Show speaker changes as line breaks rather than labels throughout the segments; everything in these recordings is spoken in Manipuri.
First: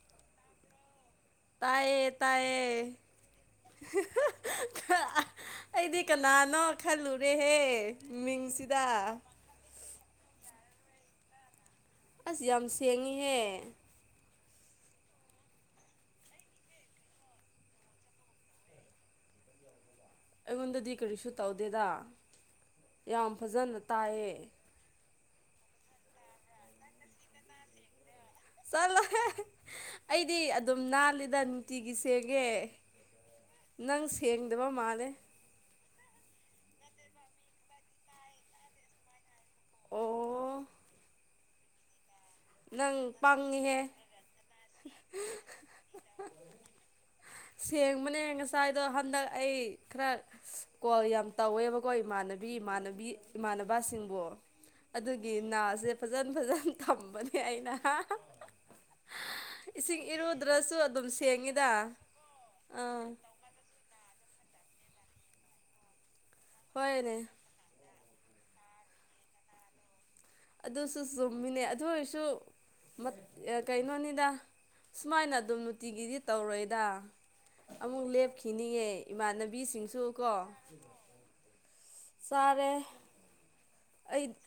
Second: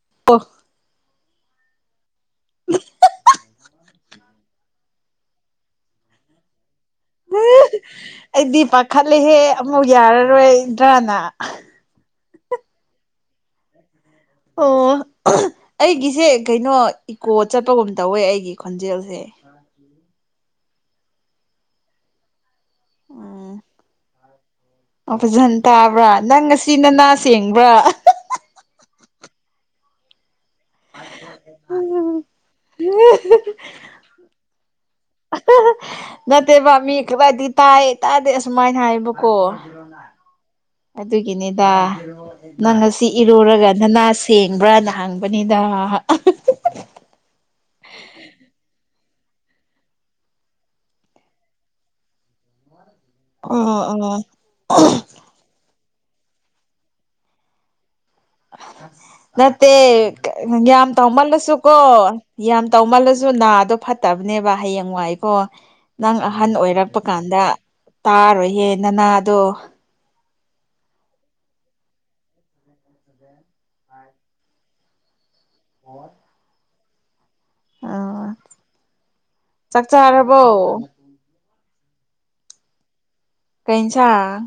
[unintelligible]
ꯇꯥꯌꯦ ꯇꯥꯌꯦ ꯑꯩꯗꯤ ꯀꯅꯥꯅꯣ ꯈꯜꯂꯨꯔꯦꯍꯦ
ꯑꯩꯗꯤ
ꯃꯤꯡꯁꯤꯗ
ꯄꯥꯈꯠꯂꯦꯍꯦ ꯑꯃꯨꯛ ꯌꯥꯔꯔꯣꯏꯗ꯭ꯔꯥꯅ
ꯑꯁ ꯌꯥꯝ ꯁꯦꯡꯉꯤꯍꯦ
ꯑꯣ ꯑꯩꯒꯤꯁꯦ ꯀꯩꯅꯣ ꯏꯀꯣ ꯆꯠꯄꯒꯨꯝ ꯇꯧꯋꯦ ꯑꯩꯒꯤ ꯈꯣꯟꯖꯦꯜꯁꯦ
ꯑꯩꯉꯣꯟꯗꯗꯤ ꯀꯔꯤꯁꯨ ꯇꯧꯗꯦꯗ ꯌꯥꯝ
ꯎꯝ
ꯐꯖꯅ ꯇꯥꯏꯌꯦ
ꯑꯣ ꯐꯖꯅ ꯇꯥꯕ꯭ꯔꯥ ꯅꯪ ꯉꯁꯤ ꯅꯅꯥ ꯁꯦꯡꯕ꯭ꯔꯥ
ꯆꯠꯂꯣꯍꯦ ꯑꯩꯗꯤ ꯑꯗꯨꯝ ꯅꯥꯜꯂꯤꯗ ꯅꯨꯡꯇꯤꯒꯤ ꯁꯦꯡꯉꯦ ꯅꯪ ꯁꯦꯡꯗꯕ ꯃꯥꯜꯂꯦ
ꯅꯠꯇꯦꯕꯥꯃꯤ ꯈꯔꯗꯤ ꯇꯥꯏ ꯇꯥꯗꯦ ꯑꯁꯨꯃꯥꯏꯅ ꯍꯥꯏꯌꯦꯕꯀꯣ
ꯑꯣ
ꯑꯗꯨꯒꯤꯅꯤꯗ ꯅꯪ ꯉꯁꯤ ꯏꯔꯨꯔꯒ ꯅꯅꯥ ꯁꯦꯡꯕ꯭ꯔꯅ ꯍꯪꯕꯅꯤꯗ
ꯁꯦꯡꯕꯅꯦ ꯉꯁꯥꯏꯗꯣ ꯍꯟꯗꯛ ꯑꯩ ꯈꯔ ꯀꯣꯜ ꯌꯥꯝ ꯇꯧꯋꯦꯕꯀꯣ ꯏꯃꯥꯟꯅꯕꯤ ꯏꯃꯥꯟꯅꯕꯤ
ꯑꯣ ꯑꯣ
ꯏꯃꯥꯟꯅꯕꯁꯤꯡꯕꯨ ꯑꯗꯨꯒꯤ ꯒꯤ ꯅꯥꯁꯦ ꯐꯖꯟ ꯐꯖꯅ ꯊꯝꯕꯅꯦ ꯑꯩꯅ
[unintelligible] ꯅꯠꯇꯦ
ꯏꯁꯤꯡ ꯏꯔꯨꯗ꯭ꯔꯁꯨ
ꯌꯥꯝ
ꯑꯗꯨꯝ
ꯇꯧꯃꯜꯂꯁꯨ
ꯁꯦꯡꯉꯤꯗ
ꯀꯣ ꯌꯥꯝ
ꯑꯥ
ꯇꯧꯃꯜꯂꯁꯨ ꯅꯥꯗꯣ ꯐꯠ ꯐꯠꯇꯕꯅꯦꯕ ꯍꯌꯦꯡ ꯋꯥꯏꯀꯣ ꯅꯪ ꯑꯍꯟ ꯑꯣꯏꯔꯛꯄ
ꯍꯣꯏꯅꯦ
ꯀꯥꯟꯗ ꯇꯥꯔꯣꯏꯌꯦ ꯅꯅꯥꯗꯣ
ꯑꯗꯨꯁꯨ ꯆꯨꯝꯃꯤꯅꯦ ꯑꯗꯨ ꯑꯣꯏꯔꯁꯨ ꯃꯠ ꯀꯩꯅꯣꯅꯤꯗ ꯁꯨꯃꯥꯏꯅ ꯑꯗꯨꯝ ꯅꯨꯡꯇꯤꯒꯤꯗꯤ ꯇꯧꯔꯣꯏꯗ ꯑꯃꯨꯛ
ꯑꯥ
ꯂꯦꯞꯈꯤꯅꯤꯉꯦ
ꯆꯥꯛ
ꯏꯃꯥꯟꯅꯕꯤꯁꯤꯡꯁꯨ ꯀꯣ
ꯆꯥꯔꯕꯣ
ꯆꯥꯔꯦ
ꯀꯩ
ꯑꯩ
ꯍꯦꯟꯁꯥꯡ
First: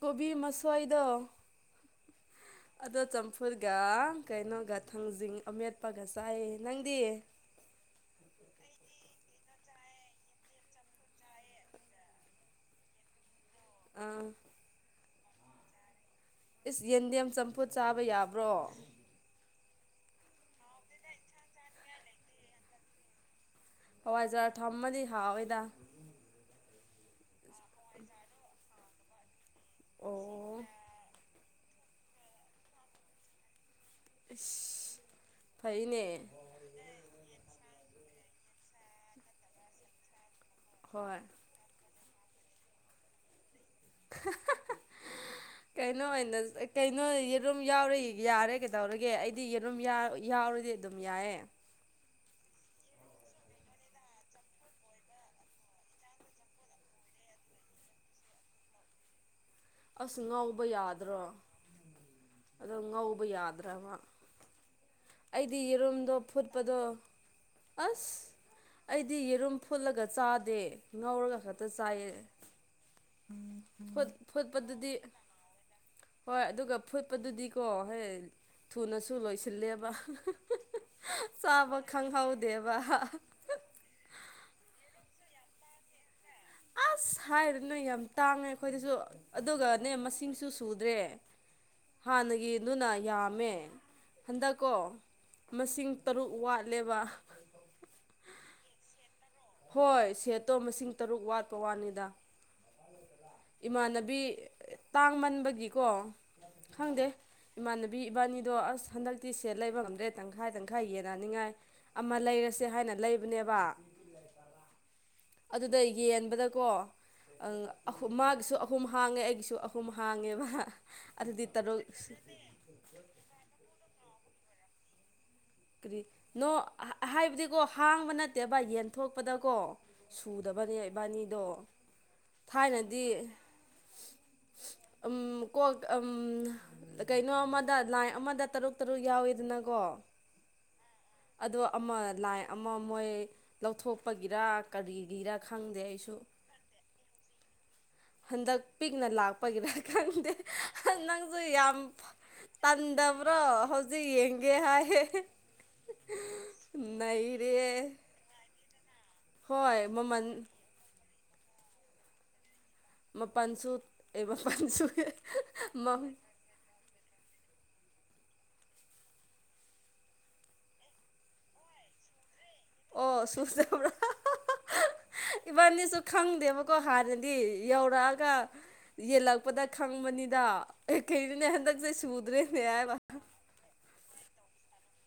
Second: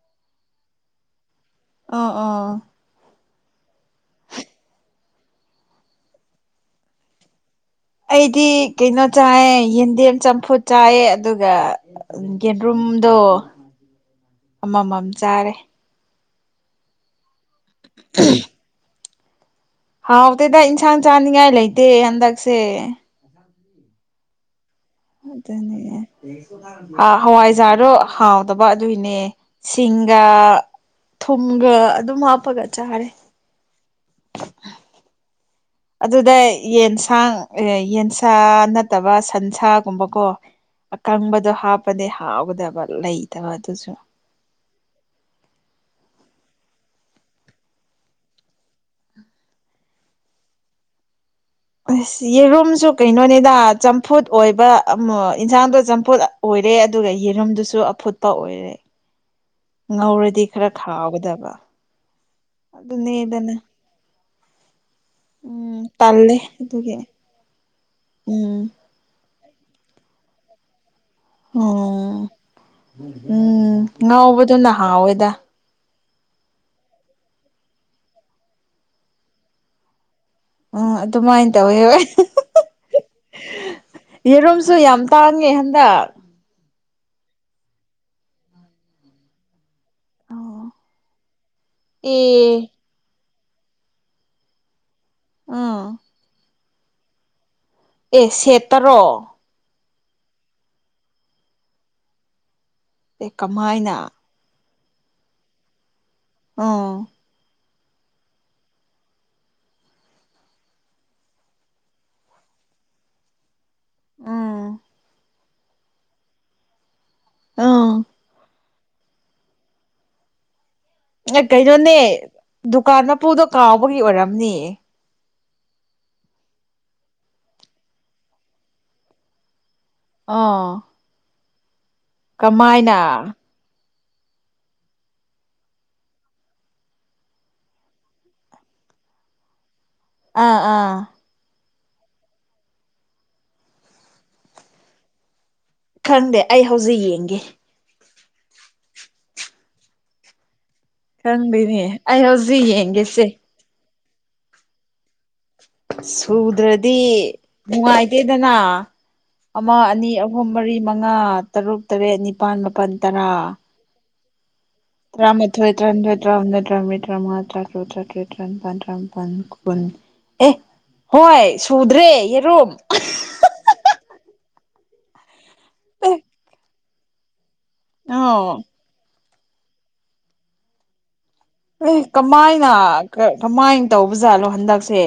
ꯀꯣꯕꯤ ꯃꯁꯣꯏꯗꯣ
ꯑꯣ ꯑꯣ
ꯑꯗꯣ ꯆꯝꯐꯨꯨꯠꯒ ꯀꯩꯅꯣꯒ ꯊꯥꯡꯖꯤꯡ ꯑꯃꯦꯠꯄꯒ ꯆꯥꯏꯌꯦ ꯅꯪꯗꯤ
ꯑꯩꯗꯤ ꯀꯩꯅꯣ ꯆꯥꯏ ꯌꯦꯟꯗꯦꯝ ꯆꯝꯐꯨꯠ ꯆꯥꯏ ꯑꯗꯨꯒ ꯌꯦꯟꯔꯨꯝꯗꯣ
ꯑꯥ
ꯑꯃꯃꯝ ꯆꯥꯔꯦ
ꯏꯁ ꯌꯦꯟꯗꯦꯝ ꯆꯝꯐꯨꯠ ꯆꯥꯕ ꯌꯥꯕ꯭ꯔꯣ
ꯍꯥꯎꯇꯦꯗ ꯏꯟꯁꯥꯡ ꯆꯥꯅꯤꯡꯉꯥꯏ ꯂꯩꯇꯦ ꯍꯟꯗꯛꯁꯦ [unintelligible]
ꯍꯋꯥꯏꯖꯔ ꯊꯝꯃꯅꯤ
ꯑꯗꯨꯅꯦ ꯍꯋꯥꯏꯖꯥꯗꯣ ꯍꯥꯎꯗꯕ ꯑꯗꯨꯏꯅꯦ ꯁꯤꯡꯒ
ꯑꯣ
ꯊꯨꯝꯒ ꯑꯗꯨꯝ ꯍꯥꯞꯄꯒ ꯆꯥꯔꯦ
ꯑꯦꯁ
ꯑꯗꯨꯗ ꯌꯦꯟꯁꯥꯡ ꯌꯦꯟꯁꯥ ꯅꯠꯇꯕ ꯁꯟꯁꯥꯒꯨꯝꯕꯀꯣ
ꯍꯣꯏ
ꯑꯀꯪꯕꯗꯣ ꯍꯥꯞꯄꯅꯦ ꯍꯥꯎꯒꯗꯕ ꯂꯩꯇꯕ ꯑꯗꯨꯁꯨ
ꯀꯩꯅꯣ ꯑꯣꯏꯅ ꯀꯩꯅꯣ ꯌꯦꯔꯨꯝ ꯌꯥꯎꯔ ꯌꯥꯔꯦ ꯀꯩꯗꯧꯔꯒꯦ ꯑꯩꯗꯤ ꯌꯦꯔꯨꯝ ꯌꯥꯎꯔꯗꯤ ꯑꯗꯨꯝ ꯌꯥꯏꯌꯦ
ꯑꯁ ꯌꯦꯔꯨꯝꯁꯨ ꯀꯩꯅꯣꯅꯤꯗ ꯆꯝꯐꯨꯠ ꯑꯣꯏꯕ ꯑꯃ ꯌꯦꯟꯁꯥꯡꯗꯣ ꯆꯝꯐꯨꯠ ꯑꯣꯏꯔꯦ ꯑꯗꯨꯒ ꯌꯦꯔꯝꯗꯨꯁꯨ ꯑꯐꯨꯠꯄ ꯑꯣꯏꯔꯦ
ꯑꯁ
ꯉꯧꯔꯗꯤ
ꯉꯧꯕ
ꯈꯔ
ꯌꯥꯗ꯭ꯔꯣ
ꯈꯥꯎꯒꯗꯕ
ꯑꯗꯣ ꯉꯧꯕ
ꯑꯗꯨꯅꯦꯗꯅ
ꯌꯥꯗ꯭ꯔꯕ ꯑꯩꯗꯤ
ꯎꯝ
ꯌꯦꯔꯨꯝꯗꯣ
ꯇꯜꯂꯦ
ꯐꯨꯠꯄꯗꯣ
ꯑꯗꯨꯒꯤ
ꯑꯁ
ꯎꯝ
ꯑꯩꯗꯤ ꯌꯦꯔꯨꯝ ꯐꯨꯠꯂꯒ ꯆꯥꯗꯦ ꯉꯧꯔꯒ ꯈꯛꯇ ꯆꯥꯏꯌꯦ
ꯑꯣ ꯎꯝ
ꯐꯨꯠ
ꯉꯥꯎꯕꯗꯨꯅ
ꯐꯨꯠꯄꯗꯨꯗꯤ
ꯍꯥꯎꯋꯦꯗ
ꯍꯣꯏ ꯑꯗꯨꯒ ꯐꯨꯠꯄꯗꯨꯗꯤꯀꯣ ꯍꯣꯏ ꯊꯨꯅꯁꯨ ꯂꯣꯏꯁꯤꯜꯂꯦꯕ
ꯎꯝ ꯑꯗꯨꯃꯥꯏꯅ ꯇꯧꯋꯦ
ꯆꯥꯕ
ꯍꯣꯏ
ꯈꯪꯍꯧꯗꯦꯕ
ꯌꯦꯔꯨꯝꯁꯨ ꯌꯥꯝ ꯇꯥꯡꯉꯦ ꯍꯟꯗꯛ
ꯑꯁ ꯍꯥꯏꯔꯨ ꯅꯣꯏ ꯌꯥꯝ ꯇꯥꯡꯉꯦ ꯑꯩꯈꯣꯏꯗꯁꯨ ꯑꯗꯨꯒꯅꯦ
ꯑꯦ
ꯃꯁꯤꯡꯁꯨ ꯁꯨꯗ꯭ꯔꯦ
[unintelligible]
ꯍꯥꯟꯅꯒꯤꯗꯨꯅ ꯌꯥꯝꯃꯦ ꯍꯟꯗꯛꯀꯣ ꯃꯁꯤꯡ
ꯎꯝ
ꯇꯔꯨꯛ ꯋꯥꯠꯂꯦꯕ
ꯑꯦ ꯁꯦꯠ ꯇꯔꯣ
ꯍꯣꯏ ꯁꯦꯠꯇꯣ ꯃꯁꯤꯡ ꯇꯔꯨꯛ ꯋꯥꯠꯄ ꯋꯥꯅꯤꯗ
ꯑꯦ ꯀꯃꯥꯏꯅ
ꯏꯃꯥꯟꯅꯕꯤ ꯇꯥꯡ ꯃꯟꯕꯒꯤꯀꯣ
ꯎꯝ
ꯈꯪꯗꯦ ꯏꯃꯥꯟꯅꯕꯤ ꯏꯕꯥꯅꯤꯗꯣ ꯑꯁ ꯍꯟꯗꯛꯇꯤ ꯁꯦꯠ ꯂꯩꯕ ꯉꯝꯗ꯭ꯔꯦ ꯇꯪꯈꯥꯏ ꯇꯪꯈꯥꯏ ꯌꯦꯟꯟꯅꯅꯤꯡꯉꯥꯏ ꯑꯃ ꯂꯩꯔꯁꯦ ꯍꯥꯏꯅ ꯂꯩꯕꯅꯦꯕ
ꯎ [inaudible]
ꯑꯗꯨꯗ ꯌꯦꯟꯕꯗꯀꯣ
ꯎꯝ
ꯃꯥꯒꯤꯁꯨ ꯑꯍꯨꯝ ꯍꯥꯡꯉꯦ ꯑꯩꯒꯤꯁꯨ ꯑꯍꯨꯝ ꯍꯥꯡꯉꯦꯕ
ꯑꯦ
ꯑꯗꯨꯗꯤ ꯇꯔꯨꯛ
ꯀꯩꯅꯣꯅꯦ ꯗꯨꯀꯥꯟ ꯃꯄꯨꯗꯣ ꯀꯥꯎꯕꯒꯤ ꯑꯣꯏꯔꯝꯅꯤ
ꯀꯔꯤ ꯅꯣ ꯍꯥꯏꯕꯗꯤꯀꯣ ꯍꯥꯡꯕ ꯅꯠꯇꯦꯕ ꯌꯦꯟꯊꯣꯛꯄꯗꯀꯣ ꯁꯨꯗꯕꯅꯦ
ꯑꯥ
ꯏꯕꯥꯅꯤꯗꯣ
ꯀꯃꯥꯏꯅ
ꯊꯥꯏꯅꯗꯤ
[unintelligible]
ꯎꯝ ꯀꯣ ꯎꯝ ꯀꯩꯅꯣ ꯑꯃꯗ ꯂꯥꯏ ꯑꯃꯗ ꯇꯔꯨꯛ ꯇꯔꯨꯛ ꯌꯥꯎꯋꯤꯗꯅꯀꯣ
ꯑꯥ ꯑꯥ
ꯑꯗꯣ ꯑꯃ ꯂꯥꯏ ꯑꯃ ꯃꯣꯏ ꯂꯧꯊꯣꯛꯄꯒꯤꯔꯥ ꯀꯔꯤꯒꯤꯔꯥ ꯈꯪꯗꯦ ꯑꯩꯁꯨ
ꯈꯪꯗꯦ ꯑꯩ ꯍꯧꯖꯤꯛ ꯌꯦꯡꯒꯦ
ꯍꯟꯗꯛ ꯄꯤꯛꯅ ꯂꯥꯛꯄꯒꯤꯔ ꯈꯪꯗꯦ ꯅꯪꯁꯨ ꯌꯥꯝ
ꯈꯪꯗꯦꯅꯦ ꯑꯩ ꯍꯧꯖꯤꯛ ꯌꯦꯡꯒꯦꯁꯦ
ꯇꯟꯗꯕ꯭ꯔꯣ ꯍꯧꯖꯤꯛ ꯌꯦꯡꯒꯦ ꯍꯥꯏ
ꯁꯨꯗ꯭ꯔꯗꯤ ꯅꯨꯡꯉꯥꯏꯇꯦꯗꯅ ꯑꯃ
ꯍꯣꯏ
ꯑꯅꯤ
ꯃꯃꯜ
ꯑꯍꯨꯝ ꯃꯔꯤ ꯃꯉꯥ ꯇꯔꯨꯛ ꯇꯔꯦꯠ ꯅꯤꯄꯥꯜ ꯃꯥꯄꯜ
ꯃꯄꯥꯟꯁꯨ ꯑꯩ ꯃꯄꯥꯟꯁꯨ
ꯝ꯭ꯔ [inaudible] ꯑꯦ ꯍꯣꯏ ꯁꯨꯗ꯭ꯔꯦ ꯌꯦꯔꯨꯝ
ꯑꯣ ꯁꯨꯗꯕ꯭ꯔꯥ ꯏꯕꯥꯅꯤꯁꯨ
ꯑꯦ
ꯈꯪꯗꯦꯕ ꯀꯣ ꯍꯥꯟꯅꯗꯤ ꯌꯧꯔꯛꯑꯒ
ꯑꯣ
ꯌꯦꯜꯂꯛꯄꯗ ꯈꯪꯕꯅꯤꯗ ꯀꯩꯅꯣꯅꯦ ꯍꯟꯗꯛꯁꯦ
ꯑꯦ
ꯁꯨꯗ꯭ꯔꯦꯅꯦ
ꯀꯃꯥꯏꯅ
ꯍꯥꯏꯕ
ꯀꯃꯥꯏꯅ ꯇꯧꯕꯖꯥꯠꯂꯣ ꯍꯟꯗꯛꯁꯦ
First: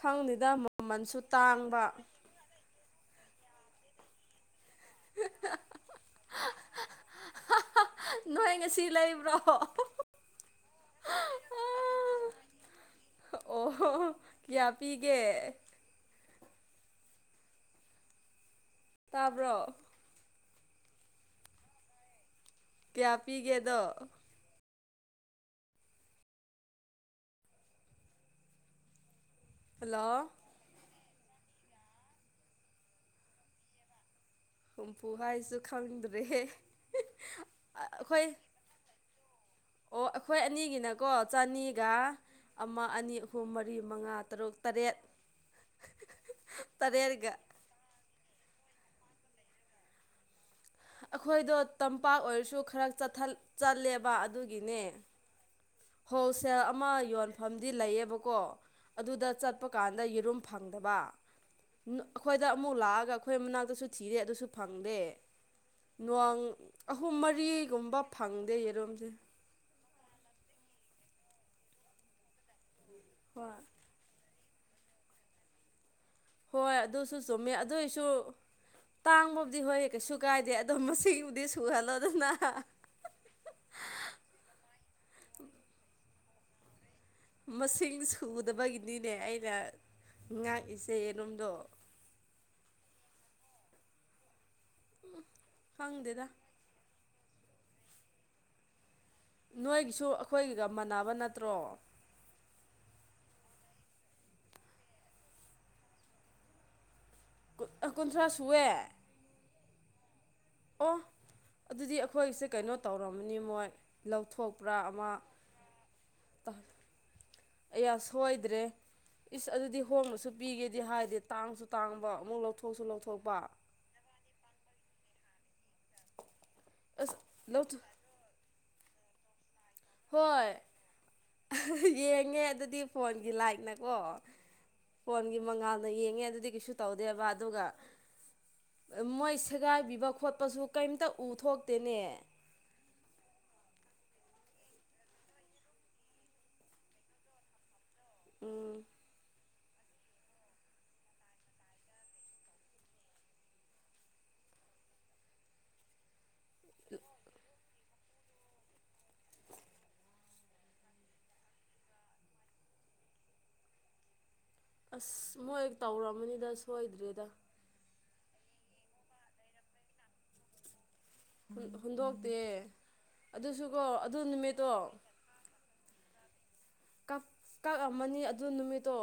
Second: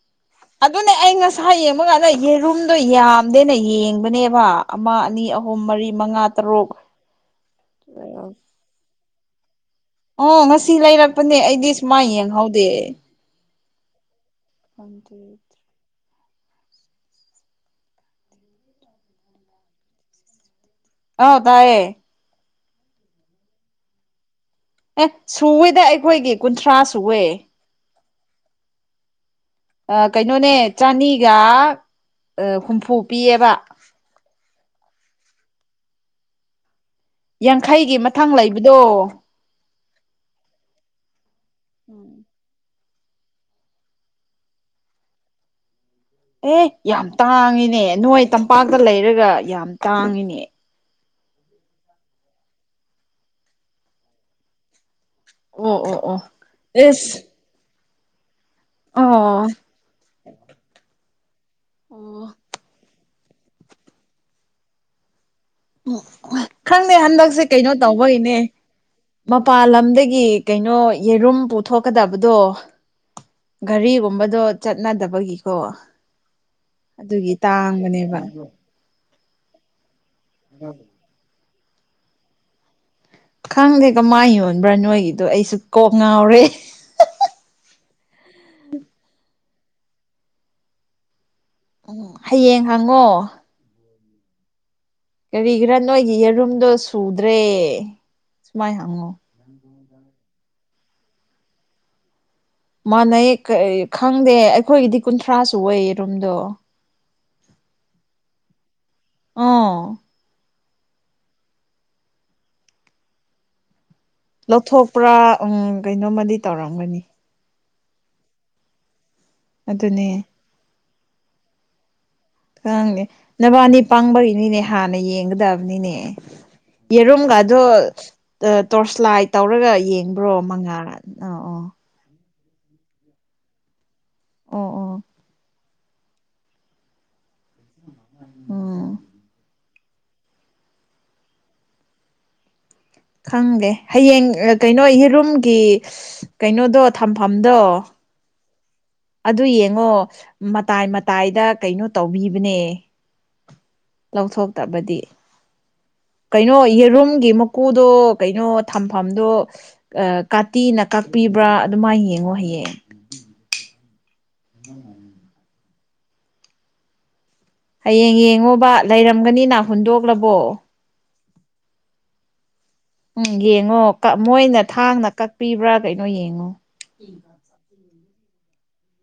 ꯈꯪꯗꯦꯗ
ꯑꯗꯨꯅꯦ ꯑꯩ
ꯃꯃꯜꯁꯨ
ꯉꯁꯥꯏ
ꯇꯥꯡꯕ
ꯌꯦꯡꯕ ꯀꯥꯟꯗ ꯌꯦꯔꯨꯝꯗꯣ ꯌꯥꯝꯗꯦꯅ ꯌꯦꯡꯕꯅꯦꯕ ꯑꯃ ꯑꯅꯤ ꯑꯍꯨꯝ ꯃꯔꯤ ꯃꯉꯥ ꯇꯔꯨꯛ
ꯅꯣꯏ ꯉꯁꯤ ꯂꯩꯕ꯭ꯔꯣ
ꯑꯣ ꯉꯁꯤ ꯂꯩꯔꯛꯄꯅꯦ ꯑꯩꯗꯤ ꯁꯨꯃꯥꯏ ꯌꯦꯡꯍꯧꯗꯦ
ꯑꯣꯍꯣ ꯀꯌꯥ ꯄꯤꯒꯦ ꯇꯥꯕ꯭ꯔꯣ
ꯑꯥꯎ ꯇꯌꯦ
ꯀꯌꯥ ꯄꯤꯒꯦ ꯑꯗꯣ
ꯑꯦ ꯁꯨꯋꯦꯗ ꯑꯩꯈꯣꯏꯒꯤ ꯀꯨꯟꯊ꯭ꯔꯥ ꯁꯨꯋꯦ
ꯍꯜꯂꯣ
ꯀꯩꯅꯣꯅꯦ ꯆꯅꯤꯒ ꯍꯨꯝꯐꯨ ꯄꯤꯌꯦꯕ
ꯍꯨꯝꯐꯨ ꯍꯥꯏꯁꯨ ꯈꯪꯗ꯭ꯔꯦ
ꯌꯥꯡꯈꯩꯒꯤ
ꯑꯩꯈꯣꯏ
ꯃꯊꯪ ꯂꯩꯕꯗꯣ
ꯑꯣ ꯑꯩꯈꯣꯏ ꯑꯅꯤꯒꯤꯅꯀꯣ ꯆꯅꯤꯒ
ꯎꯝ
ꯑꯃ ꯑꯅꯤ ꯑꯍꯨꯝ ꯃꯔꯤ ꯃꯉꯥ ꯇꯔꯨꯛ ꯇꯔꯦꯠ
ꯑꯦ ꯌꯥꯝ
ꯇꯔꯦꯠꯒ
ꯇꯥꯡꯏꯤꯅꯦ ꯅꯣꯏ ꯇꯝꯄꯥꯛꯇ ꯂꯩꯔꯒ ꯌꯥꯝ ꯇꯥꯡꯏꯤꯅꯦ
ꯑꯩꯈꯣꯏꯗꯣ ꯇꯝꯄꯥꯛ ꯑꯣꯏꯔꯁꯨ ꯈꯔ ꯆꯠꯂꯦꯕ ꯑꯗꯨꯒꯤꯅꯦ
ꯑꯣ ꯑꯣ ꯑꯣ
ꯐꯧꯁꯦꯜ ꯑꯃ
ꯑꯦꯁ
ꯌꯣꯟꯜꯂꯤ ꯃꯐꯝꯗꯤ ꯂꯩꯌꯦꯕꯀꯣ ꯑꯗꯨꯗ
ꯑꯣ
ꯆꯠꯄ ꯀꯥꯟꯗ ꯌꯦꯔꯨꯝ ꯐꯪꯗꯕ ꯑꯩꯈꯣꯏꯗ ꯑꯃꯨꯛ ꯂꯥꯛꯑꯒ ꯑꯩꯈꯣꯏ ꯃꯅꯥꯛꯇꯁꯨ ꯊꯤꯔꯦ ꯑꯗꯨꯁꯨ ꯐꯪꯗꯦ ꯅꯋꯥꯡ
ꯈꯪꯗꯦ
ꯑꯍꯨꯝ
ꯍꯟꯗꯛꯁꯦ ꯀꯩꯅꯣ
ꯃꯔꯤꯒꯨꯝꯕ
ꯇꯧꯕꯒꯤꯅꯦ
ꯐꯪꯗꯦ ꯌꯦꯔꯣꯝꯁꯦ
ꯃꯄꯥꯟ ꯂꯝꯗꯒꯤ ꯀꯩꯅꯣ ꯌꯦꯔꯨꯝ ꯄꯨꯊꯣꯛꯀꯗꯕꯗꯣ
ꯍꯣꯏ
ꯘꯔꯤꯒꯨꯝꯕꯗꯣ ꯆꯠꯅꯗꯕꯒꯤꯀꯣ
ꯍꯣꯏ ꯑꯗꯨꯁꯨ
ꯑꯗꯨꯒꯤ
ꯆꯨꯝꯃꯦ ꯑꯗꯨꯏꯁꯨ
ꯇꯥꯡꯕꯅꯦꯕ
ꯇꯥꯡꯕꯕꯨꯗꯤ ꯍꯣꯏ ꯀꯩꯁꯨ ꯀꯥꯏꯗꯦ ꯑꯗꯣ ꯃꯁꯤꯡꯕꯨꯗꯤ ꯁꯨꯍꯜꯂꯣꯗꯅ
ꯈꯪꯗꯦꯒ ꯃꯥ ꯌꯣꯟꯕ꯭ꯔꯥ ꯅꯣꯏꯒꯤꯗꯣ ꯑꯩꯁꯨ ꯀꯣꯛ ꯉꯥꯎꯔꯦ
ꯃꯁꯤꯡ ꯁꯨꯗꯕꯒꯤꯅꯤꯅꯦ ꯑꯩꯅ ꯉꯥꯛꯏꯆꯦꯅꯣꯝꯗꯣ
ꯎꯝ ꯍꯌꯦꯡ ꯍꯪꯉꯣ ꯀꯔꯤ ꯈꯔꯥ ꯅꯣꯏꯒꯤ
ꯈꯪꯗꯦꯗ
ꯌꯦꯔꯨꯝꯗꯣ ꯁꯨꯗ꯭ꯔꯦ ꯁꯨꯃꯥꯏ ꯍꯪꯉꯣ
ꯅꯣꯏꯒꯤꯁꯨ ꯑꯩꯈꯣꯏꯒꯤꯒ ꯃꯥꯟꯅꯕ ꯅꯠꯇ꯭ꯔꯣ
ꯃꯥꯟꯅꯩ ꯈꯪꯗꯦ ꯑꯩꯈꯣꯏꯒꯤꯗꯤ ꯀꯨꯟꯊ꯭ꯔꯥꯁꯨ ꯑꯣꯏꯌꯦ ꯔꯨꯝꯗꯣ
ꯀꯨꯟꯊ꯭ꯔꯥ ꯁꯨꯋꯦ
ꯑꯣ
ꯑꯣ ꯑꯗꯨꯗꯤ ꯑꯩꯈꯣꯏꯁꯦ ꯀꯩꯅꯣ ꯇꯧꯔꯝꯃꯅꯤ ꯃꯣꯏ
ꯂꯧꯊꯣꯛꯄ꯭ꯔꯥ ꯎ ꯀꯩꯅꯣꯝꯃꯗꯤ ꯇꯧꯔꯝꯒꯅꯤ
ꯑꯩꯌꯥ ꯁꯣꯏꯗ꯭ꯔꯦ ꯏꯁ ꯑꯗꯨꯗꯤ
ꯑꯗꯨꯅꯦ
ꯍꯣꯡꯕꯁꯨ ꯄꯤꯒꯦꯗꯤ ꯍꯥꯏꯗꯤ ꯇꯥꯡꯁꯨ ꯇꯥꯡꯕ ꯑꯃꯨꯛ ꯂꯧꯊꯣꯛꯁꯨ
ꯈꯪꯗꯦ
ꯂꯧꯊꯣꯛꯄ
ꯅꯕꯥꯅꯤ ꯄꯥꯡꯕꯒꯤꯅꯤꯅꯦ ꯍꯥꯟꯅ ꯌꯦꯡꯒꯗꯕꯅꯤꯅꯦ
ꯑꯁ
ꯌꯦꯔꯨꯝꯒꯗꯣ
ꯂꯧꯊꯣꯛ
ꯇꯣꯔꯁꯂꯥꯏ ꯇꯧꯔꯒ ꯌꯦꯡꯕ꯭ꯔꯣ
ꯍꯣꯏ
ꯃꯉꯥꯜ ꯑꯥ ꯑꯣ
ꯌꯦꯡꯉꯦ ꯑꯗꯨꯗꯤ ꯐꯣꯟꯒꯤ ꯂꯥꯏꯛꯅꯀꯣ
ꯑꯣ ꯑꯣ
ꯐꯣꯟꯒꯤ ꯃꯉꯥꯜꯅ ꯌꯦꯡꯉꯦ ꯑꯗꯨꯗꯤ ꯀꯩꯁꯨ ꯇꯧꯗꯦꯕ ꯑꯗꯨꯒ
ꯎꯝ
ꯃꯣꯏ ꯁꯦꯒꯥꯏꯕꯤꯕ ꯈꯣꯠꯄꯁꯨ ꯀꯩꯝꯇ ꯎꯊꯣꯛꯇꯦꯅꯦ
ꯈꯪꯗꯦ ꯍꯌꯦꯡ ꯀꯩꯅꯣ ꯌꯦꯔꯨꯝꯒꯤ ꯀꯩꯅꯣꯗꯣ ꯊꯝꯐꯝꯗꯣ
ꯎꯝ
ꯑꯗꯨ ꯌꯦꯡꯉꯣ ꯃꯇꯥꯏ ꯃꯇꯥꯏꯗ ꯀꯩꯅꯣ ꯇꯧꯕꯤꯕꯅꯦ ꯂꯧꯊꯣꯛꯇꯕꯗꯤ ꯀꯩꯅꯣ ꯌꯦꯔꯨꯝꯒꯤ ꯃꯨ ꯎꯀꯨꯗꯣ ꯀꯩꯅꯣ ꯊꯝꯐꯝꯗꯣ ꯀꯥꯇꯤꯅ ꯀꯛꯄꯤꯕ꯭ꯔꯥ ꯑꯗꯨꯃꯥꯏꯅ ꯌꯦꯡꯉꯣ ꯍꯌꯦꯡ
ꯑꯁ ꯃꯣꯏꯦꯛ ꯇꯧꯔꯃꯅꯤꯗ ꯁꯣꯏꯗ꯭ꯔꯦꯗ
ꯍꯌꯦꯡ ꯌꯦꯡꯉꯣꯕ ꯂꯩꯔꯝꯒꯅꯤꯅ ꯍꯨꯟꯗꯣꯛꯂꯕꯣ
ꯍꯨꯟꯗꯣꯛꯇꯦ
ꯎꯝ ꯌꯦꯡꯉꯣ
ꯑꯗꯨꯁꯨꯀꯣ ꯑꯗꯨ
ꯃꯣꯏꯅ
ꯅꯨꯃꯤꯠꯇꯣ
ꯊꯥꯡꯅ ꯀꯛꯄꯤꯕ꯭ꯔꯥ ꯀꯩꯅꯣ ꯌꯦꯡꯉꯣ
ꯀꯛꯑꯝꯃꯅꯤ ꯑꯗꯨ ꯅꯨꯃꯤꯠꯇꯣ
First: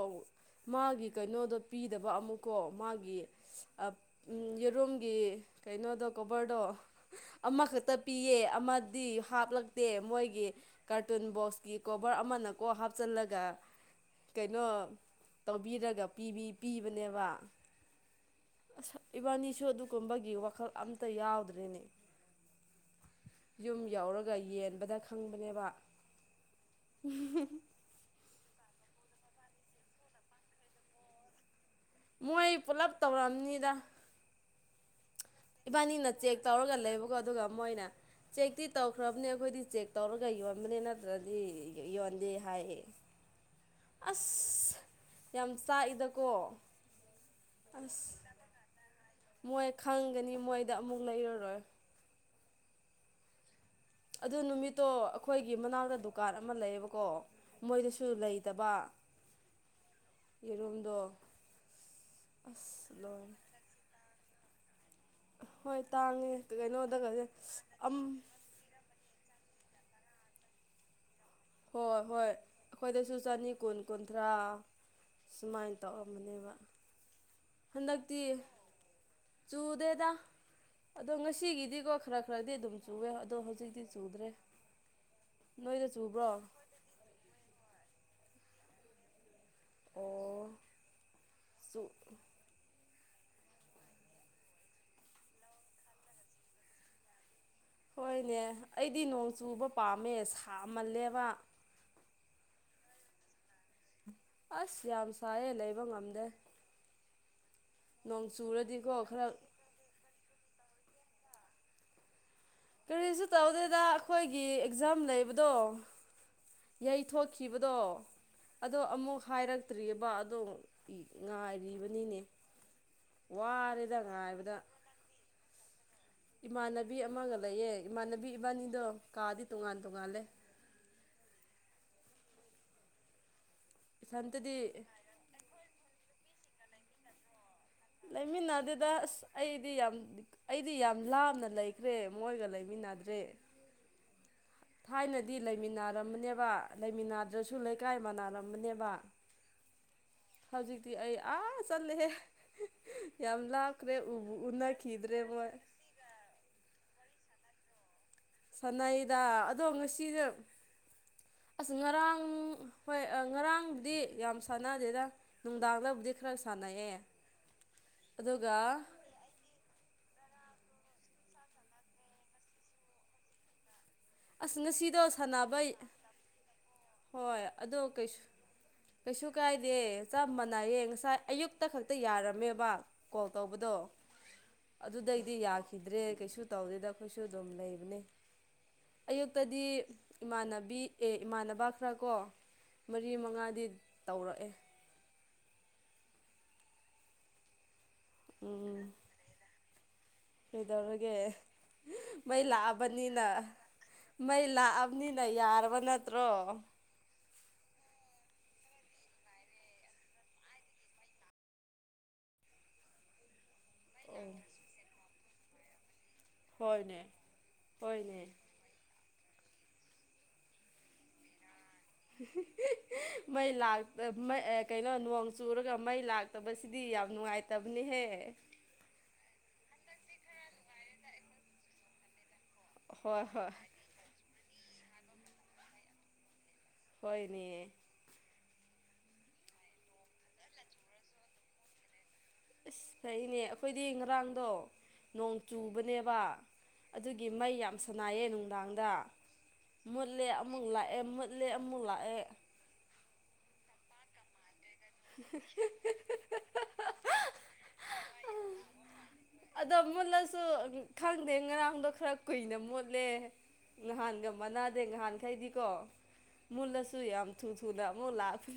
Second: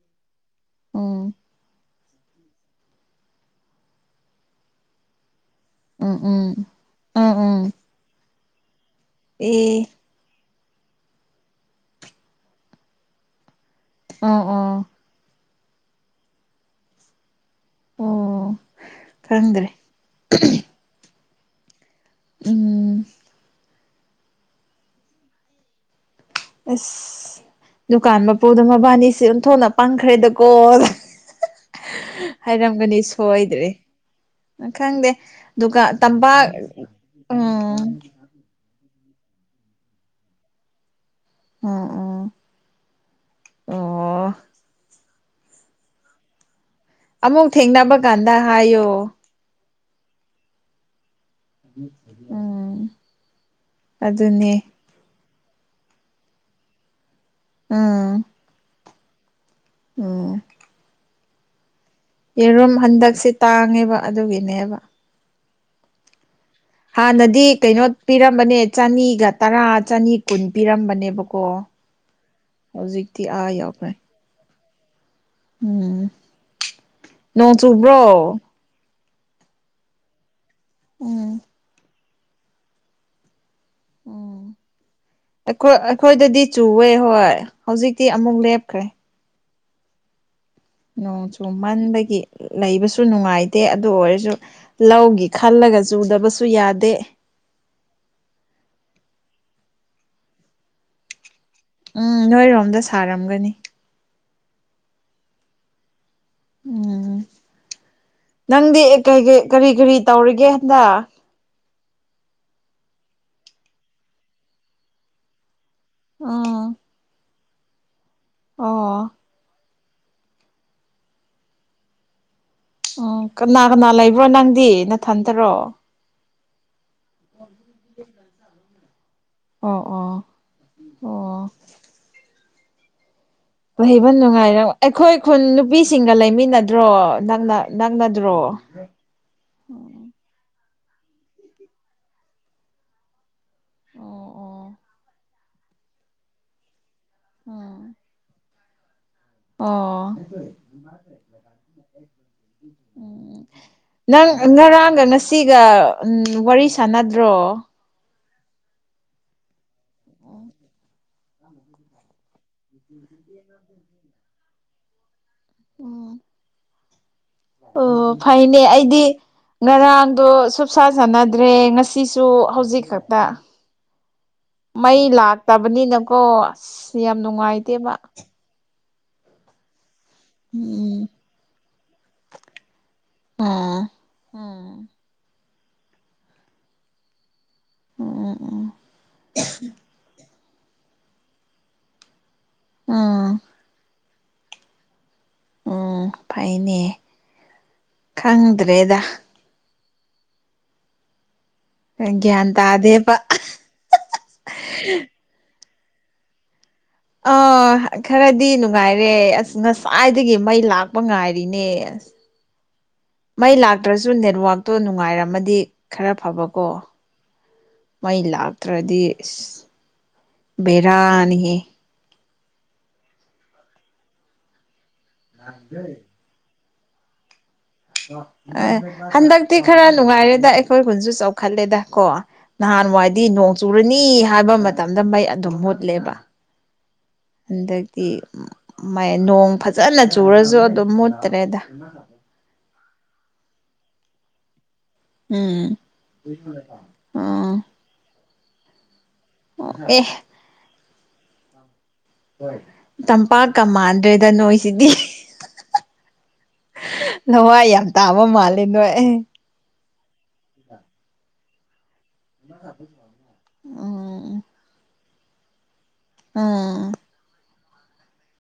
ꯃꯥꯒꯤ
ꯎꯝ
ꯀꯩꯅꯣꯗꯣ ꯄꯤꯗ ꯗꯕ ꯑꯃꯨꯛꯀꯣ ꯃꯥꯒꯤ ꯌꯦꯔꯨꯝꯒꯤ ꯀꯩꯅꯣꯗꯣ
ꯎꯝ
ꯀꯣꯕꯔꯗꯣ
ꯎꯝ ꯎꯝ ꯎꯝ
ꯑꯃꯈꯛꯇ ꯄꯤꯌꯦ ꯑꯃꯗꯤ
ꯑꯦ
ꯍꯥꯞꯂꯛꯇꯦ ꯃꯣꯏꯒꯤ ꯀꯥꯔꯇꯨꯟ ꯕꯣꯛꯁꯀꯤ ꯀꯣꯕꯔ ꯑꯃꯅ ꯀꯣ ꯍꯥꯞꯆꯤꯜꯂꯒ
ꯑꯣ ꯑꯣ
ꯀꯩꯅꯣ ꯇꯧꯕꯤꯔꯒ ꯄꯤ ꯄꯤꯕꯅꯦꯕ
ꯑꯣ
ꯑꯁ ꯏꯕꯥꯅꯤꯁꯨ
ꯈꯪꯗ꯭ꯔꯦ
ꯑꯗꯨꯒꯨꯝꯕꯒꯤ ꯋꯥꯈꯜ ꯑꯝꯇ ꯌꯥꯎꯗ꯭ꯔꯤꯅꯦ
ꯎꯝ
ꯌꯨꯝ ꯌꯥꯎꯔꯒ ꯌꯦꯟꯕꯗ ꯈꯪꯕꯅꯦꯕ
ꯁ ꯗꯨꯀꯥꯟ ꯃꯄꯨꯗ ꯃꯕꯥꯅꯤꯁꯦ ꯑꯣꯟꯊꯣꯛꯅ ꯄꯥꯡꯈ꯭ꯔꯦꯗꯀꯣ
ꯃꯣꯏ ꯄꯨꯂꯞ
ꯍꯥꯏꯔꯝꯒꯅꯤ ꯁꯣꯏꯗ꯭ꯔꯦ
ꯇꯧꯔꯝꯅꯤꯗ
ꯎ ꯈꯪꯗꯦ ꯗꯨꯀꯥꯟ
ꯏꯕꯥꯅꯤꯅ ꯆꯦꯛ
ꯇꯝꯄꯥꯛ
ꯇꯧꯔꯒ ꯂꯩꯕꯣ ꯑꯗꯨꯒ ꯑꯗꯨꯒ ꯃꯣꯏꯅ
ꯎꯝ
ꯆꯦꯛꯇꯤ ꯇꯧꯈ꯭ꯔꯕꯅꯤ ꯑꯩꯈꯣꯏꯗꯤ ꯆꯦꯛ ꯇꯧꯔꯒ ꯌꯣꯟꯕꯅꯤꯅ ꯑꯗꯨ꯭ꯔꯗꯤ ꯌꯣꯟꯗꯦ
ꯑꯣ ꯑꯣ
ꯍꯥꯏ
ꯑꯣ
ꯑꯁ ꯌꯥꯝ ꯆꯥꯛꯏꯗꯀꯣ
ꯑꯃꯨꯛ ꯊꯦꯡꯅꯕ
ꯑꯁ
ꯀꯥꯟꯗ ꯍꯥꯏꯌꯣ
ꯃꯣꯏ ꯈꯪꯒꯅꯤ ꯃꯣꯏꯗ ꯑꯃꯨꯛ ꯂꯩꯔꯔꯣꯏ
ꯎꯝ
ꯑꯗꯨ
ꯑꯗꯨꯅꯦ
ꯅꯨꯃꯤꯠꯇꯣ ꯑꯩꯈꯣꯏꯒꯤ ꯃꯅꯥꯎꯛꯇ ꯗꯨꯀꯥꯟ ꯑꯃ ꯂꯩꯌꯦꯕꯀꯣ ꯃꯣꯏꯗꯁꯨ
ꯎꯝ
ꯂꯩꯇꯕ
ꯎꯝ
ꯌꯦꯔꯨꯝꯝꯗꯣ
ꯌꯦꯔꯨꯝ ꯍꯟꯗꯛꯁꯦ ꯇꯥꯡꯉꯦꯕ ꯑꯗꯨꯒꯤꯅꯦꯕ
ꯍꯣꯏ ꯇꯥꯡꯉꯦ ꯀꯩꯅꯣꯗꯒꯁꯦ
ꯍꯥꯟꯅꯗꯤ ꯀꯩꯅꯣ
ꯑꯝ
ꯄꯤꯔꯝꯕꯅꯦ ꯆꯅꯤꯒ ꯇꯔꯥ ꯆꯅꯤ ꯀꯨꯟ ꯄꯤꯔꯝꯕꯅꯦꯕꯀꯣ
ꯍꯣꯏ ꯍꯣꯏ ꯑꯩꯈꯣꯏꯗꯁꯨ
ꯍꯧꯖꯤꯛꯇꯤ ꯑꯥ
ꯆꯅꯤ ꯀꯨꯟ
ꯌꯧꯈ꯭ꯔꯦ
ꯀꯨꯟ ꯠꯇꯔꯥ ꯁꯨꯃꯥꯏꯅ
ꯎꯝ
ꯇꯧꯔꯝꯕꯅꯦꯕ
ꯅꯣꯡ
ꯍꯟꯗꯛꯇꯤ
ꯆꯨꯕ꯭ꯔꯣ
ꯆꯨꯗꯦꯗ ꯑꯗꯣ
ꯎꯝ
ꯉꯁꯤꯒꯤꯗꯤꯀꯣ ꯈꯔ ꯈꯔꯗꯤ ꯑꯗꯨꯝ ꯆꯨꯋꯦ ꯑꯗꯣ ꯍꯧꯖꯤꯛꯇꯤ ꯆꯨꯗ꯭ꯔꯦ
ꯎꯝꯈꯣꯏ
ꯅꯣꯏꯗ ꯆꯨꯕ꯭ꯔꯣ
ꯑꯩꯈꯣꯏꯗꯗꯤ ꯆꯨꯋꯦ ꯍꯣꯏ ꯍꯧꯖꯤꯛꯇꯤ ꯑꯃꯨꯛ ꯂꯦꯞꯈ꯭ꯔꯦ
ꯑꯣ
ꯅꯣꯡ
ꯆꯨ
ꯆꯨꯃꯟꯕꯒꯤ ꯂꯩꯕꯁꯨ ꯅꯨꯡꯉꯥꯏꯇꯦ ꯑꯗꯨ ꯑꯣꯏꯔꯁꯨ ꯂꯧꯒꯤ ꯈꯜꯂꯒ ꯆꯨꯗꯕꯁꯨ ꯌꯥꯗꯦ
ꯍꯣꯏꯅꯦ ꯑꯩꯗꯤ ꯅꯣꯡ ꯆꯨꯕ ꯄꯥꯝꯃꯦ ꯁꯥꯝꯃꯜꯂꯦꯕ
ꯎꯝ ꯅꯣꯏꯔꯣꯝꯗ ꯁꯥꯔꯝꯒꯅꯤ
ꯑꯁ ꯌꯥꯝ ꯁꯥꯏꯌꯦ ꯂꯩꯕ ꯉꯝꯗꯦ
ꯎꯝ
ꯅꯣꯡ
ꯅꯪꯗꯤ
ꯆꯨꯔꯗꯤꯈꯣ ꯈꯔ
ꯀꯩꯀꯩ ꯀꯔꯤ ꯀꯔꯤ ꯇꯧꯔꯤꯒꯦ ꯍꯟꯗ
ꯀꯔꯤꯁꯨ ꯇꯧꯗꯦꯗ ꯑꯩꯈꯣꯏꯒꯤ ꯑꯦꯛꯖꯥꯝ ꯂꯩꯕꯗꯣ
ꯎꯝ
ꯌꯩꯊꯣꯛ ꯇꯈꯤꯕꯗꯣ ꯑꯗꯣ
ꯑꯣ
ꯑꯃꯨꯛ ꯍꯥꯏꯔꯛ ꯐꯠꯇ꯭ꯔꯤꯑꯕ ꯑꯗꯣ ꯉꯥꯏꯔꯤꯕꯅꯤꯅꯦ
ꯎꯝ ꯀꯅꯥ ꯀꯅꯥ
ꯋꯥꯔꯦꯗ
ꯂꯩꯕ꯭ꯔꯣ
ꯉꯥꯏꯕꯗ
ꯅꯪꯗꯤ ꯅꯊꯟꯇꯔꯣ
ꯏꯃꯥꯟꯅꯕꯤ ꯑꯃꯒ ꯂꯩꯌꯦ ꯏꯃꯥꯟꯅꯕꯤ ꯏꯕꯥꯅꯤꯗꯣ ꯀꯥꯗꯤ
ꯑꯣ
ꯇꯣꯉꯥꯟ
ꯑꯣ
ꯇꯣꯉꯥꯜꯂꯦ
ꯑꯣ ꯐꯍꯩꯕ
ꯏꯊꯟꯇꯗꯤ
ꯅꯨꯡꯉꯥꯏꯔ ꯑꯩꯈꯣꯏ ꯈꯨꯟ ꯅꯨꯄꯤꯁꯤꯡꯒ ꯂꯩꯃꯤꯟꯅꯗ꯭ꯔꯣ ꯅꯛꯅꯛ
ꯂꯩꯃꯤꯟꯅꯗꯨꯗ ꯑ ꯑꯩꯗꯤ ꯌꯥꯝ
ꯎꯝ
ꯑꯩꯗꯤ ꯌꯥꯝ ꯂꯥꯞꯅ ꯂꯩꯈ꯭ꯔꯦ ꯃꯣꯏꯒ ꯂꯩꯃꯤꯟꯅꯗ꯭ꯔꯦ
ꯑꯣ ꯑꯣ
ꯊꯥꯏꯅꯗꯤ ꯂꯩꯃꯤꯟꯅꯔꯝꯕꯅꯦꯕ
ꯑꯣ
ꯂꯩꯃꯤꯟꯅꯗ꯭ꯔꯁꯨ ꯂꯩꯀꯥꯏ ꯃꯅꯥꯅꯔꯝꯕꯅꯦꯕ
ꯑꯣ
ꯍꯧꯖꯤꯛꯇꯤ ꯑꯩ ꯑꯥ ꯆꯠꯂꯦꯍꯦ ꯌꯥꯝ
ꯎꯝ
ꯂꯥꯞꯈ꯭ꯔꯦ ꯎꯅꯈꯤꯗ꯭ꯔꯦ ꯃꯣꯏ
ꯎꯝ ꯋꯥꯔꯤ ꯁꯥꯟꯅꯗ꯭ꯔꯣ
ꯁꯥꯟꯅꯥꯩꯗ ꯑꯗꯣ ꯉꯁꯤꯁꯦ ꯑꯁ ꯉꯔꯥꯡ ꯍꯣꯏ ꯉꯔꯥꯡꯕꯨꯗꯤ ꯌꯥꯝ ꯁꯥꯟꯅꯗꯦꯗ ꯅꯨꯡꯗꯥꯥꯛꯂꯕꯨꯗꯤ ꯈꯔꯥ ꯁꯥꯟꯅꯌꯦ
ꯑꯣ ꯐꯥꯏꯅꯦ ꯑꯩꯗꯤ ꯉꯔꯥꯡꯗꯣ ꯁꯨꯞꯁꯥ ꯁꯥꯟꯅꯗ꯭ꯔꯦ ꯉꯁꯤꯁꯨ ꯍꯧꯖꯤꯛ ꯈꯛꯇ
ꯑꯁ ꯉꯁꯤꯗꯣ
ꯃꯩ
ꯁꯥꯟꯅꯕ
ꯂꯥꯛꯇꯕꯅꯤꯅꯀꯣ ꯑꯁ ꯌꯥꯝ
ꯍꯣꯏ ꯑꯗꯣ
ꯅꯨꯡꯉꯥꯏꯇꯦꯕ
ꯀꯩꯁꯨ ꯀꯩꯁꯨ ꯀꯥꯏꯗꯦ ꯆꯞ ꯃꯥꯟꯅꯩꯌꯦ
ꯎꯝ
ꯉꯁꯥꯏ ꯑꯌꯨꯛ ꯍꯇ ꯈꯛꯇ ꯌꯥꯔꯝꯃꯦꯕ ꯀꯣꯜ ꯇꯧꯕꯗꯣ
ꯑꯥ ꯎꯝ
ꯑꯗꯨꯗꯩꯗꯤ ꯌꯥꯈꯤꯗ꯭ꯔꯦ ꯀꯩꯁꯨ ꯇꯧꯗꯦꯗ ꯑꯩꯈꯣꯏꯁꯨ ꯑꯗꯨꯝ ꯂꯩꯕꯅꯦ
ꯎꯝ ꯎꯝ
ꯑꯌꯨꯛꯇꯗꯤ ꯏꯃꯥꯟꯅꯕꯤ ꯑꯦ ꯏꯃꯥꯟꯅꯕ ꯈ꯭ꯔꯥ ꯀꯣ ꯃꯔꯤ
ꯎꯝ
ꯃꯉꯥꯗꯤ ꯇꯧꯔꯛꯑꯦ
ꯎꯝ ꯐꯩꯅꯦ
ꯎꯝ
ꯈꯪꯗ꯭ꯔꯦꯗ
ꯀꯩꯗꯧꯔꯒꯦ ꯃꯩ
ꯒ꯭ꯌꯥꯟ ꯇꯥꯗꯦꯕ
ꯂꯥꯛꯑꯕꯅꯤꯅ ꯃꯩ ꯂꯥꯛꯑꯕꯅꯤ ꯅ ꯌꯥꯔꯕꯥ ꯅꯠꯇ꯭ꯔꯣ
ꯑꯥ ꯈꯔꯗꯤ ꯅꯨꯡꯉꯥꯏꯔꯦ ꯑꯁ ꯉꯁꯥꯏꯗꯒꯤ ꯃꯩ ꯂꯥꯛꯄ ꯉꯥꯏꯔꯤꯅꯦ ꯑꯁ ꯃꯩ ꯂꯥꯛꯇ꯭ꯔꯁꯨ ꯅꯦꯠꯋꯥꯛꯇꯣ ꯅꯨꯡꯉꯥꯏꯔꯝꯃꯗꯤ ꯈꯔ ꯐꯕꯀꯣ
ꯍꯣꯏꯅꯦ
ꯃꯩ
ꯍꯣꯏꯅꯦ
ꯂꯥꯛ ꯇ꯭ꯔꯗꯤ ꯢꯁ ꯕꯦꯔꯥꯅꯤꯍꯦ
ꯃꯩ ꯂꯥꯛ ꯑ ꯀꯩꯅꯣ ꯅꯣꯡ ꯆꯨꯔꯒ ꯃꯩ ꯂꯥꯛ ꯇꯕꯁꯤꯗꯤ ꯌꯥꯝ ꯅꯨꯡꯉꯥꯏꯇꯕꯅꯤꯍꯦ
ꯑꯦ ꯍꯟꯗꯛꯇꯤ ꯈꯔ ꯅꯨꯡꯉꯥꯏꯔꯦꯗ ꯑꯩꯈꯣꯏ ꯈꯨꯟꯁꯨ ꯆꯥꯎꯈꯠꯂꯦꯗ ꯀꯣ ꯅꯍꯥꯟꯋꯥꯏꯗꯤ
ꯍꯣꯏ ꯍꯣꯏ
ꯅꯣꯡ ꯆꯨꯔꯅꯤ ꯍꯥꯏꯕ ꯃꯇꯝꯗ ꯃꯩ ꯑꯗꯨꯝ ꯃꯨꯠꯂꯦꯕ
ꯍꯣꯏꯅꯦ
ꯍꯟꯗꯛ ꯇꯤ ꯃꯩ ꯅꯣꯡ ꯐꯖꯅ ꯆꯨꯔꯁꯨ ꯑꯗꯨꯝ ꯃꯨꯠꯇ꯭ꯔꯦꯗ
ꯑꯁ ꯐꯩꯅꯦ ꯑꯩꯈꯣꯏꯗꯤ ꯉꯔꯥꯡꯗꯣ ꯅꯣꯡ
ꯎꯝ
ꯆꯨꯕꯅꯦꯕ ꯑꯗꯨꯒꯤ ꯃꯩ
ꯑꯣ
ꯌꯥꯝ ꯁꯅꯥꯏꯌꯦ ꯅꯨꯡꯗꯥꯡꯗ
ꯑꯦ
ꯃꯨꯠꯂꯦ ꯑꯃꯨꯛ ꯂꯥꯛꯑꯦ ꯃꯨꯠꯂꯦ ꯑꯃꯨꯛ ꯂꯥꯛꯑꯦ
ꯇꯝꯄꯥꯛꯀ ꯃꯥꯟꯗ꯭ꯔꯦꯗ ꯅꯣꯏꯁꯤꯗꯤ ꯅꯋꯥꯏ ꯌꯥꯝ ꯇꯥꯕ ꯃꯥꯜꯂꯦ ꯅꯣꯏ ꯑꯦ
ꯑꯗꯣ ꯃꯨꯠꯂꯁꯨ ꯈꯪꯗꯦ ꯉꯔꯥꯡꯗꯣ ꯈꯔ ꯀꯨꯏꯅ ꯃꯨꯠꯂꯦ ꯉꯍꯥꯟꯒ
ꯎꯝ
ꯃꯥꯟꯅꯥꯗꯦ ꯉꯍꯥꯟꯈꯩꯗꯤꯀꯣ
ꯎꯝ
ꯃꯨꯜꯂꯁꯨ ꯌꯥꯝ ꯊꯨ ꯊꯨꯅ ꯑꯃꯨꯛ ꯂꯥꯛ